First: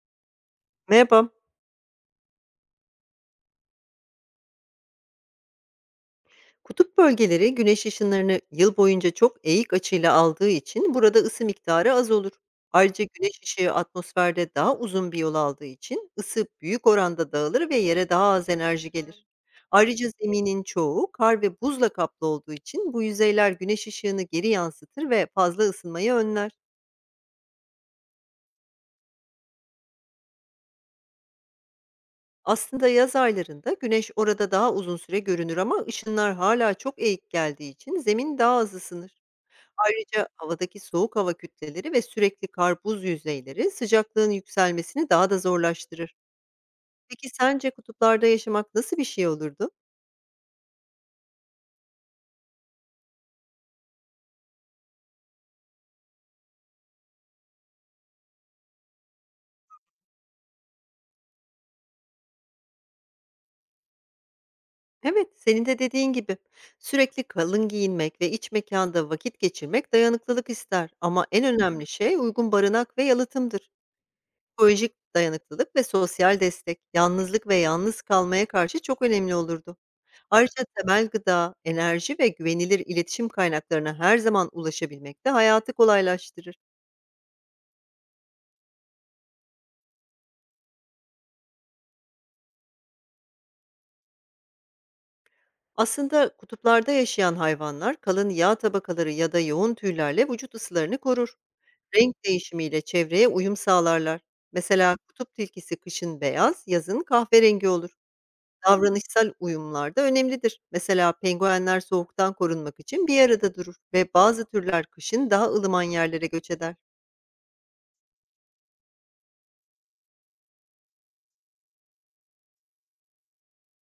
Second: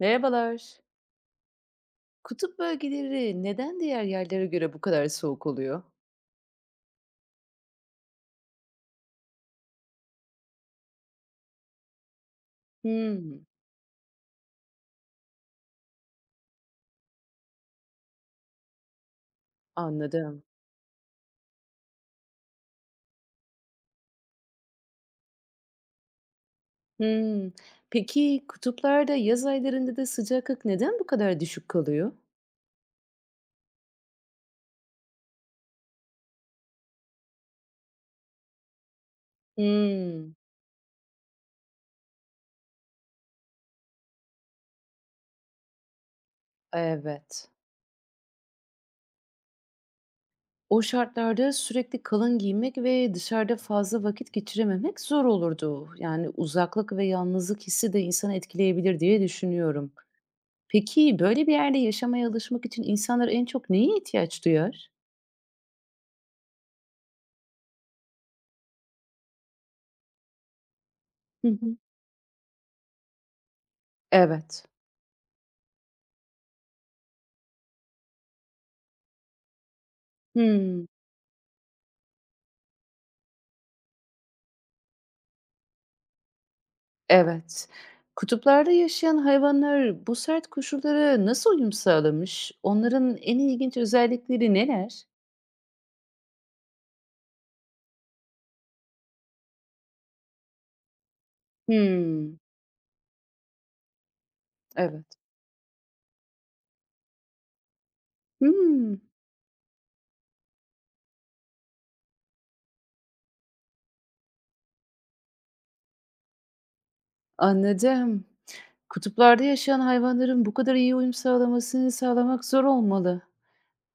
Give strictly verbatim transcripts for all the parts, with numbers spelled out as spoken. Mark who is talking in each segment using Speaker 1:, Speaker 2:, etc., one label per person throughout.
Speaker 1: Merhabalar.
Speaker 2: Merhaba.
Speaker 1: Kutup bölgeleri neden diğer yerlere göre bu kadar soğuk oluyor?
Speaker 2: Kutup bölgeleri güneş ışınlarını yıl boyunca çok eğik açıyla aldığı için burada ısı miktarı az olur. Ayrıca güneş
Speaker 1: Hımm,
Speaker 2: ışığı atmosferde daha uzun bir yol aldığı için ısı büyük oranda dağılır ve yere daha az enerji gelir. Ayrıca
Speaker 1: anladım.
Speaker 2: zeminin çoğu kar ve buzla kaplı olduğu için bu yüzeyler güneş ışığını geri yansıtır ve fazla ısınmayı önler.
Speaker 1: Hımm. Peki kutuplarda yaz aylarında da sıcaklık neden bu kadar düşük kalıyor?
Speaker 2: Aslında yaz aylarında güneş orada daha uzun süre görünür, ama ışınlar hala çok eğik geldiği için zemin daha az ısınır. Ayrıca
Speaker 1: Hımm,
Speaker 2: havadaki soğuk hava kütleleri ve sürekli kar buz yüzeyleri sıcaklığın yükselmesini daha da zorlaştırır. Peki
Speaker 1: evet.
Speaker 2: sence kutuplarda yaşamak nasıl bir şey olurdu?
Speaker 1: O şartlarda sürekli kalın giymek ve dışarıda fazla vakit geçirememek zor olurdu. Yani uzaklık ve yalnızlık hissi de insanı etkileyebilir diye düşünüyorum. Peki böyle bir yerde yaşamaya alışmak için insanlar en çok neye ihtiyaç duyar?
Speaker 2: Evet, senin de dediğin gibi. Sürekli kalın giyinmek ve iç mekanda vakit geçirmek dayanıklılık ister, ama en
Speaker 1: Hı hı.
Speaker 2: önemli şey uygun barınak ve yalıtımdır.
Speaker 1: Evet.
Speaker 2: Psikolojik dayanıklılık ve sosyal destek, yalnızlık ve yalnız kalmaya karşı çok önemli olurdu. Ayrıca
Speaker 1: Hmm,
Speaker 2: temel gıda, enerji ve güvenilir iletişim kaynaklarına her zaman ulaşabilmek de hayatı kolaylaştırır.
Speaker 1: evet. Kutuplarda yaşayan hayvanlar bu sert koşullara nasıl uyum sağlamış? Onların en ilginç özellikleri neler?
Speaker 2: Aslında kutuplarda yaşayan hayvanlar kalın yağ tabakaları ya da yoğun tüylerle vücut ısılarını korur. Renk
Speaker 1: Hmm,
Speaker 2: değişimiyle çevreye uyum sağlarlar. Mesela
Speaker 1: evet.
Speaker 2: kutup tilkisi kışın beyaz, yazın kahverengi olur.
Speaker 1: Hmm,
Speaker 2: Davranışsal uyumlar da önemlidir. Mesela penguenler soğuktan korunmak için bir arada durur ve bazı türler kışın daha ılıman yerlere göç eder.
Speaker 1: anladım. Kutuplarda yaşayan hayvanların bu kadar iyi uyum sağlamasını sağlamak zor olmalı.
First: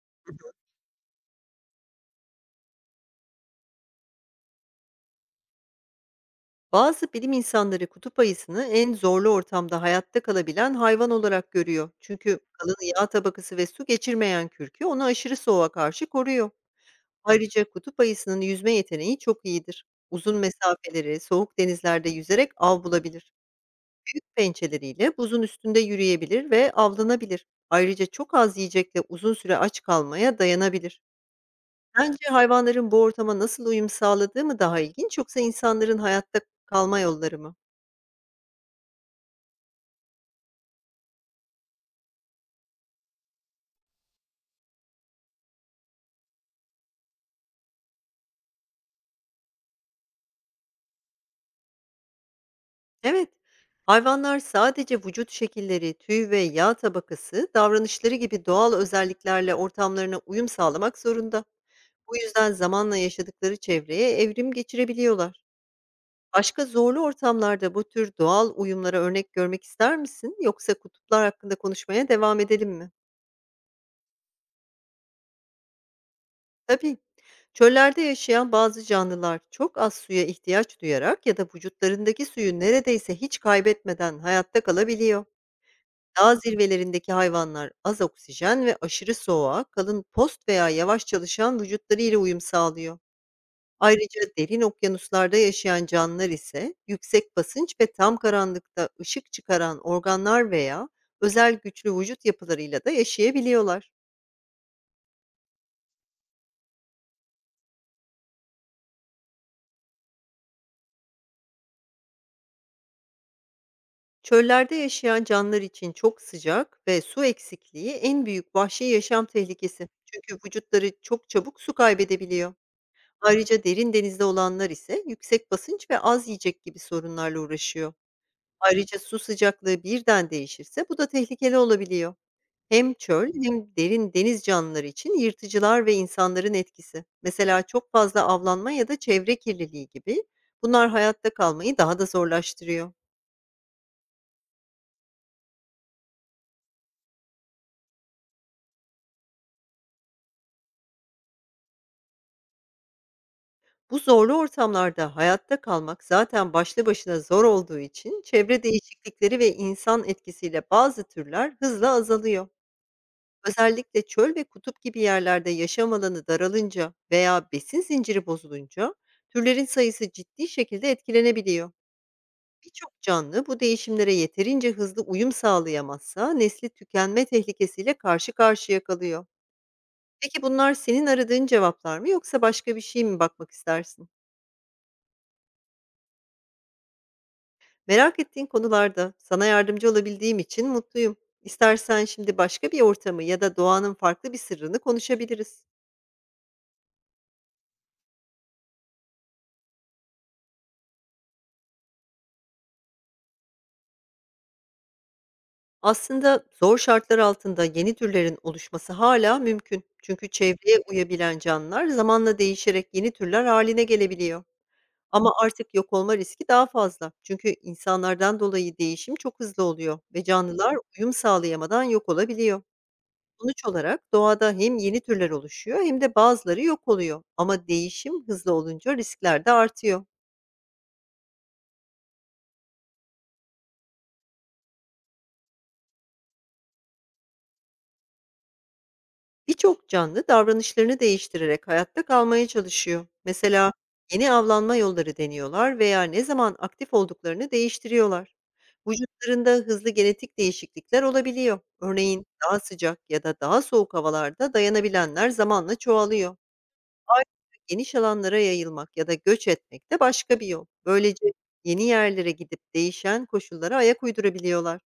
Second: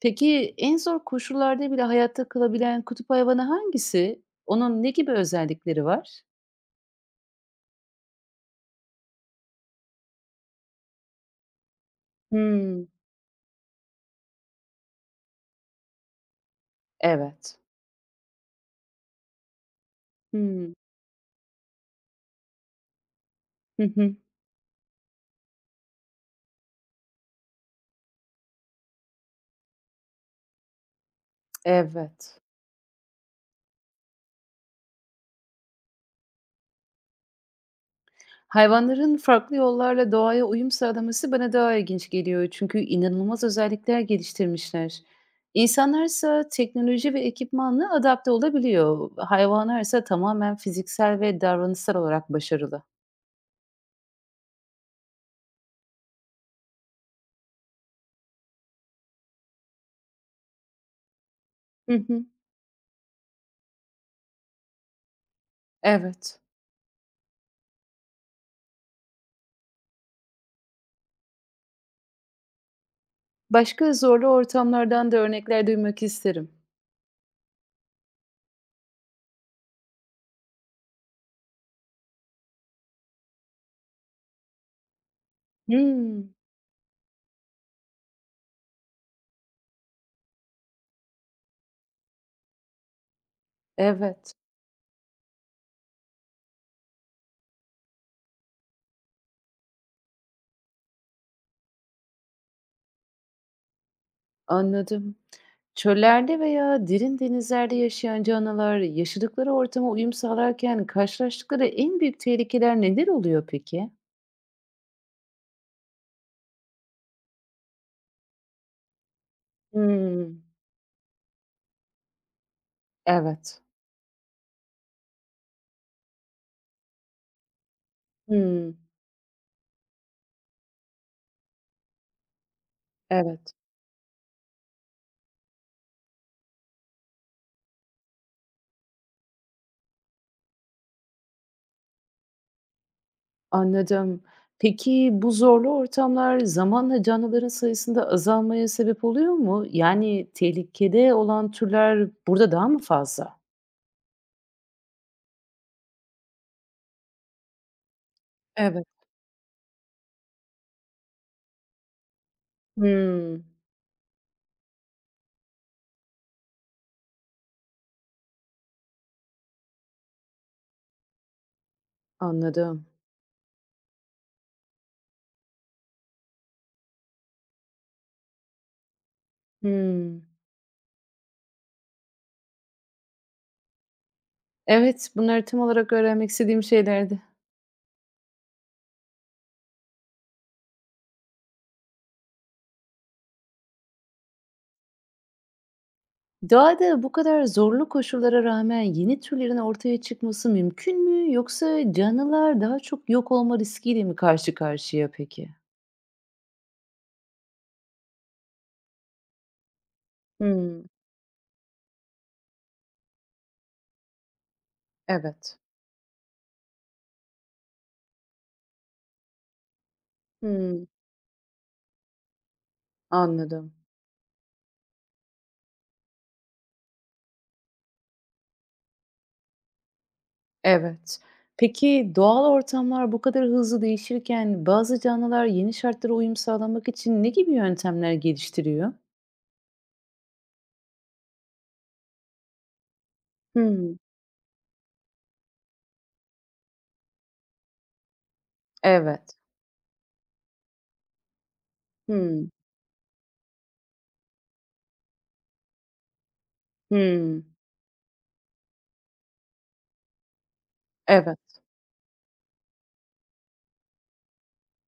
Speaker 1: Peki en zor koşullarda bile hayatta kalabilen kutup hayvanı hangisi? Onun ne gibi özellikleri var?
Speaker 2: Bazı bilim insanları kutup ayısını en zorlu ortamda hayatta kalabilen hayvan olarak görüyor. Çünkü kalın
Speaker 1: Hmm,
Speaker 2: yağ tabakası ve su geçirmeyen kürkü onu aşırı soğuğa karşı koruyor.
Speaker 1: evet.
Speaker 2: Ayrıca kutup ayısının yüzme yeteneği çok iyidir. Uzun
Speaker 1: Hmm,
Speaker 2: mesafeleri soğuk denizlerde yüzerek av bulabilir.
Speaker 1: hı hı.
Speaker 2: Büyük pençeleriyle buzun üstünde yürüyebilir ve avlanabilir. Ayrıca çok az yiyecekle uzun süre aç kalmaya dayanabilir. Sence
Speaker 1: Evet.
Speaker 2: hayvanların bu ortama nasıl uyum sağladığı mı daha ilginç, yoksa insanların hayatta kalma yolları mı?
Speaker 1: Hayvanların farklı yollarla doğaya uyum sağlaması bana daha ilginç geliyor çünkü inanılmaz özellikler geliştirmişler. İnsanlarsa teknoloji ve ekipmanla adapte olabiliyor. Hayvanlarsa tamamen fiziksel ve davranışsal olarak başarılı.
Speaker 2: Evet, hayvanlar sadece vücut şekilleri, tüy ve yağ tabakası, davranışları gibi doğal özelliklerle ortamlarına uyum sağlamak zorunda.
Speaker 1: Hı
Speaker 2: Bu
Speaker 1: hı.
Speaker 2: yüzden zamanla yaşadıkları çevreye evrim geçirebiliyorlar.
Speaker 1: Evet.
Speaker 2: Başka zorlu ortamlarda bu tür doğal uyumlara örnek görmek ister misin? Yoksa kutuplar hakkında konuşmaya devam edelim mi?
Speaker 1: Başka zorlu ortamlardan da örnekler duymak isterim.
Speaker 2: Tabii. Çöllerde yaşayan bazı canlılar çok az suya ihtiyaç duyarak ya da vücutlarındaki suyu neredeyse hiç kaybetmeden hayatta kalabiliyor.
Speaker 1: Hmm,
Speaker 2: Dağ zirvelerindeki hayvanlar az oksijen ve aşırı soğuğa, kalın post veya yavaş çalışan vücutları ile uyum sağlıyor. Ayrıca
Speaker 1: evet,
Speaker 2: derin okyanuslarda yaşayan canlılar ise yüksek basınç ve tam karanlıkta ışık çıkaran organlar veya özel güçlü vücut yapılarıyla da yaşayabiliyorlar.
Speaker 1: anladım. Çöllerde veya derin denizlerde yaşayan canlılar yaşadıkları ortama uyum sağlarken karşılaştıkları en büyük tehlikeler neler oluyor peki?
Speaker 2: Çöllerde yaşayan canlılar için çok sıcak ve su eksikliği en büyük vahşi yaşam tehlikesi. Çünkü
Speaker 1: Hımm.
Speaker 2: vücutları çok çabuk su kaybedebiliyor.
Speaker 1: Evet.
Speaker 2: Ayrıca derin denizde olanlar ise yüksek basınç ve az yiyecek gibi sorunlarla uğraşıyor.
Speaker 1: Hımm.
Speaker 2: Ayrıca su sıcaklığı birden değişirse bu da tehlikeli olabiliyor. Hem çöl
Speaker 1: Evet.
Speaker 2: hem derin deniz canlıları için yırtıcılar ve insanların etkisi, mesela çok fazla avlanma ya da çevre kirliliği gibi, bunlar hayatta kalmayı daha da zorlaştırıyor.
Speaker 1: Anladım. Peki bu zorlu ortamlar zamanla canlıların sayısında azalmaya sebep oluyor mu? Yani tehlikede olan türler burada daha mı fazla?
Speaker 2: Bu zorlu ortamlarda hayatta kalmak zaten başlı başına zor olduğu için çevre
Speaker 1: Evet.
Speaker 2: değişiklikleri ve insan etkisiyle bazı türler hızla azalıyor.
Speaker 1: Hımm.
Speaker 2: Özellikle çöl ve kutup gibi yerlerde yaşam alanı daralınca veya besin zinciri bozulunca türlerin sayısı ciddi şekilde etkilenebiliyor.
Speaker 1: Anladım.
Speaker 2: Birçok canlı bu değişimlere yeterince hızlı uyum sağlayamazsa nesli tükenme tehlikesiyle karşı karşıya kalıyor.
Speaker 1: Hımm.
Speaker 2: Peki bunlar senin aradığın cevaplar mı, yoksa başka bir şey mi bakmak istersin?
Speaker 1: Evet, bunları tam olarak öğrenmek istediğim şeylerdi.
Speaker 2: Merak ettiğin konularda sana yardımcı olabildiğim için mutluyum. İstersen şimdi başka bir ortamı ya da doğanın farklı bir sırrını konuşabiliriz.
Speaker 1: Doğada bu kadar zorlu koşullara rağmen yeni türlerin ortaya çıkması mümkün mü yoksa canlılar daha çok yok olma riskiyle mi karşı karşıya peki?
Speaker 2: Aslında zor şartlar altında yeni türlerin oluşması hala mümkün. Çünkü çevreye
Speaker 1: Hımm,
Speaker 2: uyabilen canlılar zamanla değişerek yeni türler haline gelebiliyor. Ama
Speaker 1: evet.
Speaker 2: artık yok olma riski daha fazla. Çünkü insanlardan dolayı değişim çok hızlı oluyor ve canlılar
Speaker 1: Hımm,
Speaker 2: uyum sağlayamadan yok olabiliyor. Sonuç
Speaker 1: anladım.
Speaker 2: olarak doğada hem yeni türler oluşuyor, hem de bazıları yok oluyor. Ama değişim hızlı olunca riskler de artıyor.
Speaker 1: Evet. Peki doğal ortamlar bu kadar hızlı değişirken bazı canlılar yeni şartlara uyum sağlamak için ne gibi yöntemler geliştiriyor?
Speaker 2: Birçok canlı davranışlarını değiştirerek hayatta kalmaya çalışıyor. Mesela
Speaker 1: Hımm,
Speaker 2: yeni avlanma yolları deniyorlar veya ne zaman aktif olduklarını değiştiriyorlar.
Speaker 1: evet.
Speaker 2: Vücutlarında hızlı genetik değişiklikler olabiliyor. Örneğin
Speaker 1: Hımm,
Speaker 2: daha sıcak ya da daha soğuk havalarda dayanabilenler zamanla çoğalıyor. Ayrıca
Speaker 1: hımm,
Speaker 2: geniş alanlara yayılmak ya da göç etmek de başka bir yol. Böylece
Speaker 1: evet.
Speaker 2: yeni yerlere gidip değişen koşullara ayak uydurabiliyorlar.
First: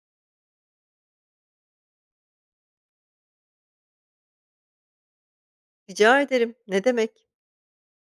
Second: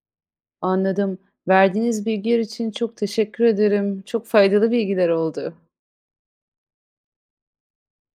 Speaker 1: Anladım. Verdiğiniz bilgiler için çok teşekkür ederim. Çok faydalı bilgiler oldu.
Speaker 2: Rica ederim. Ne demek?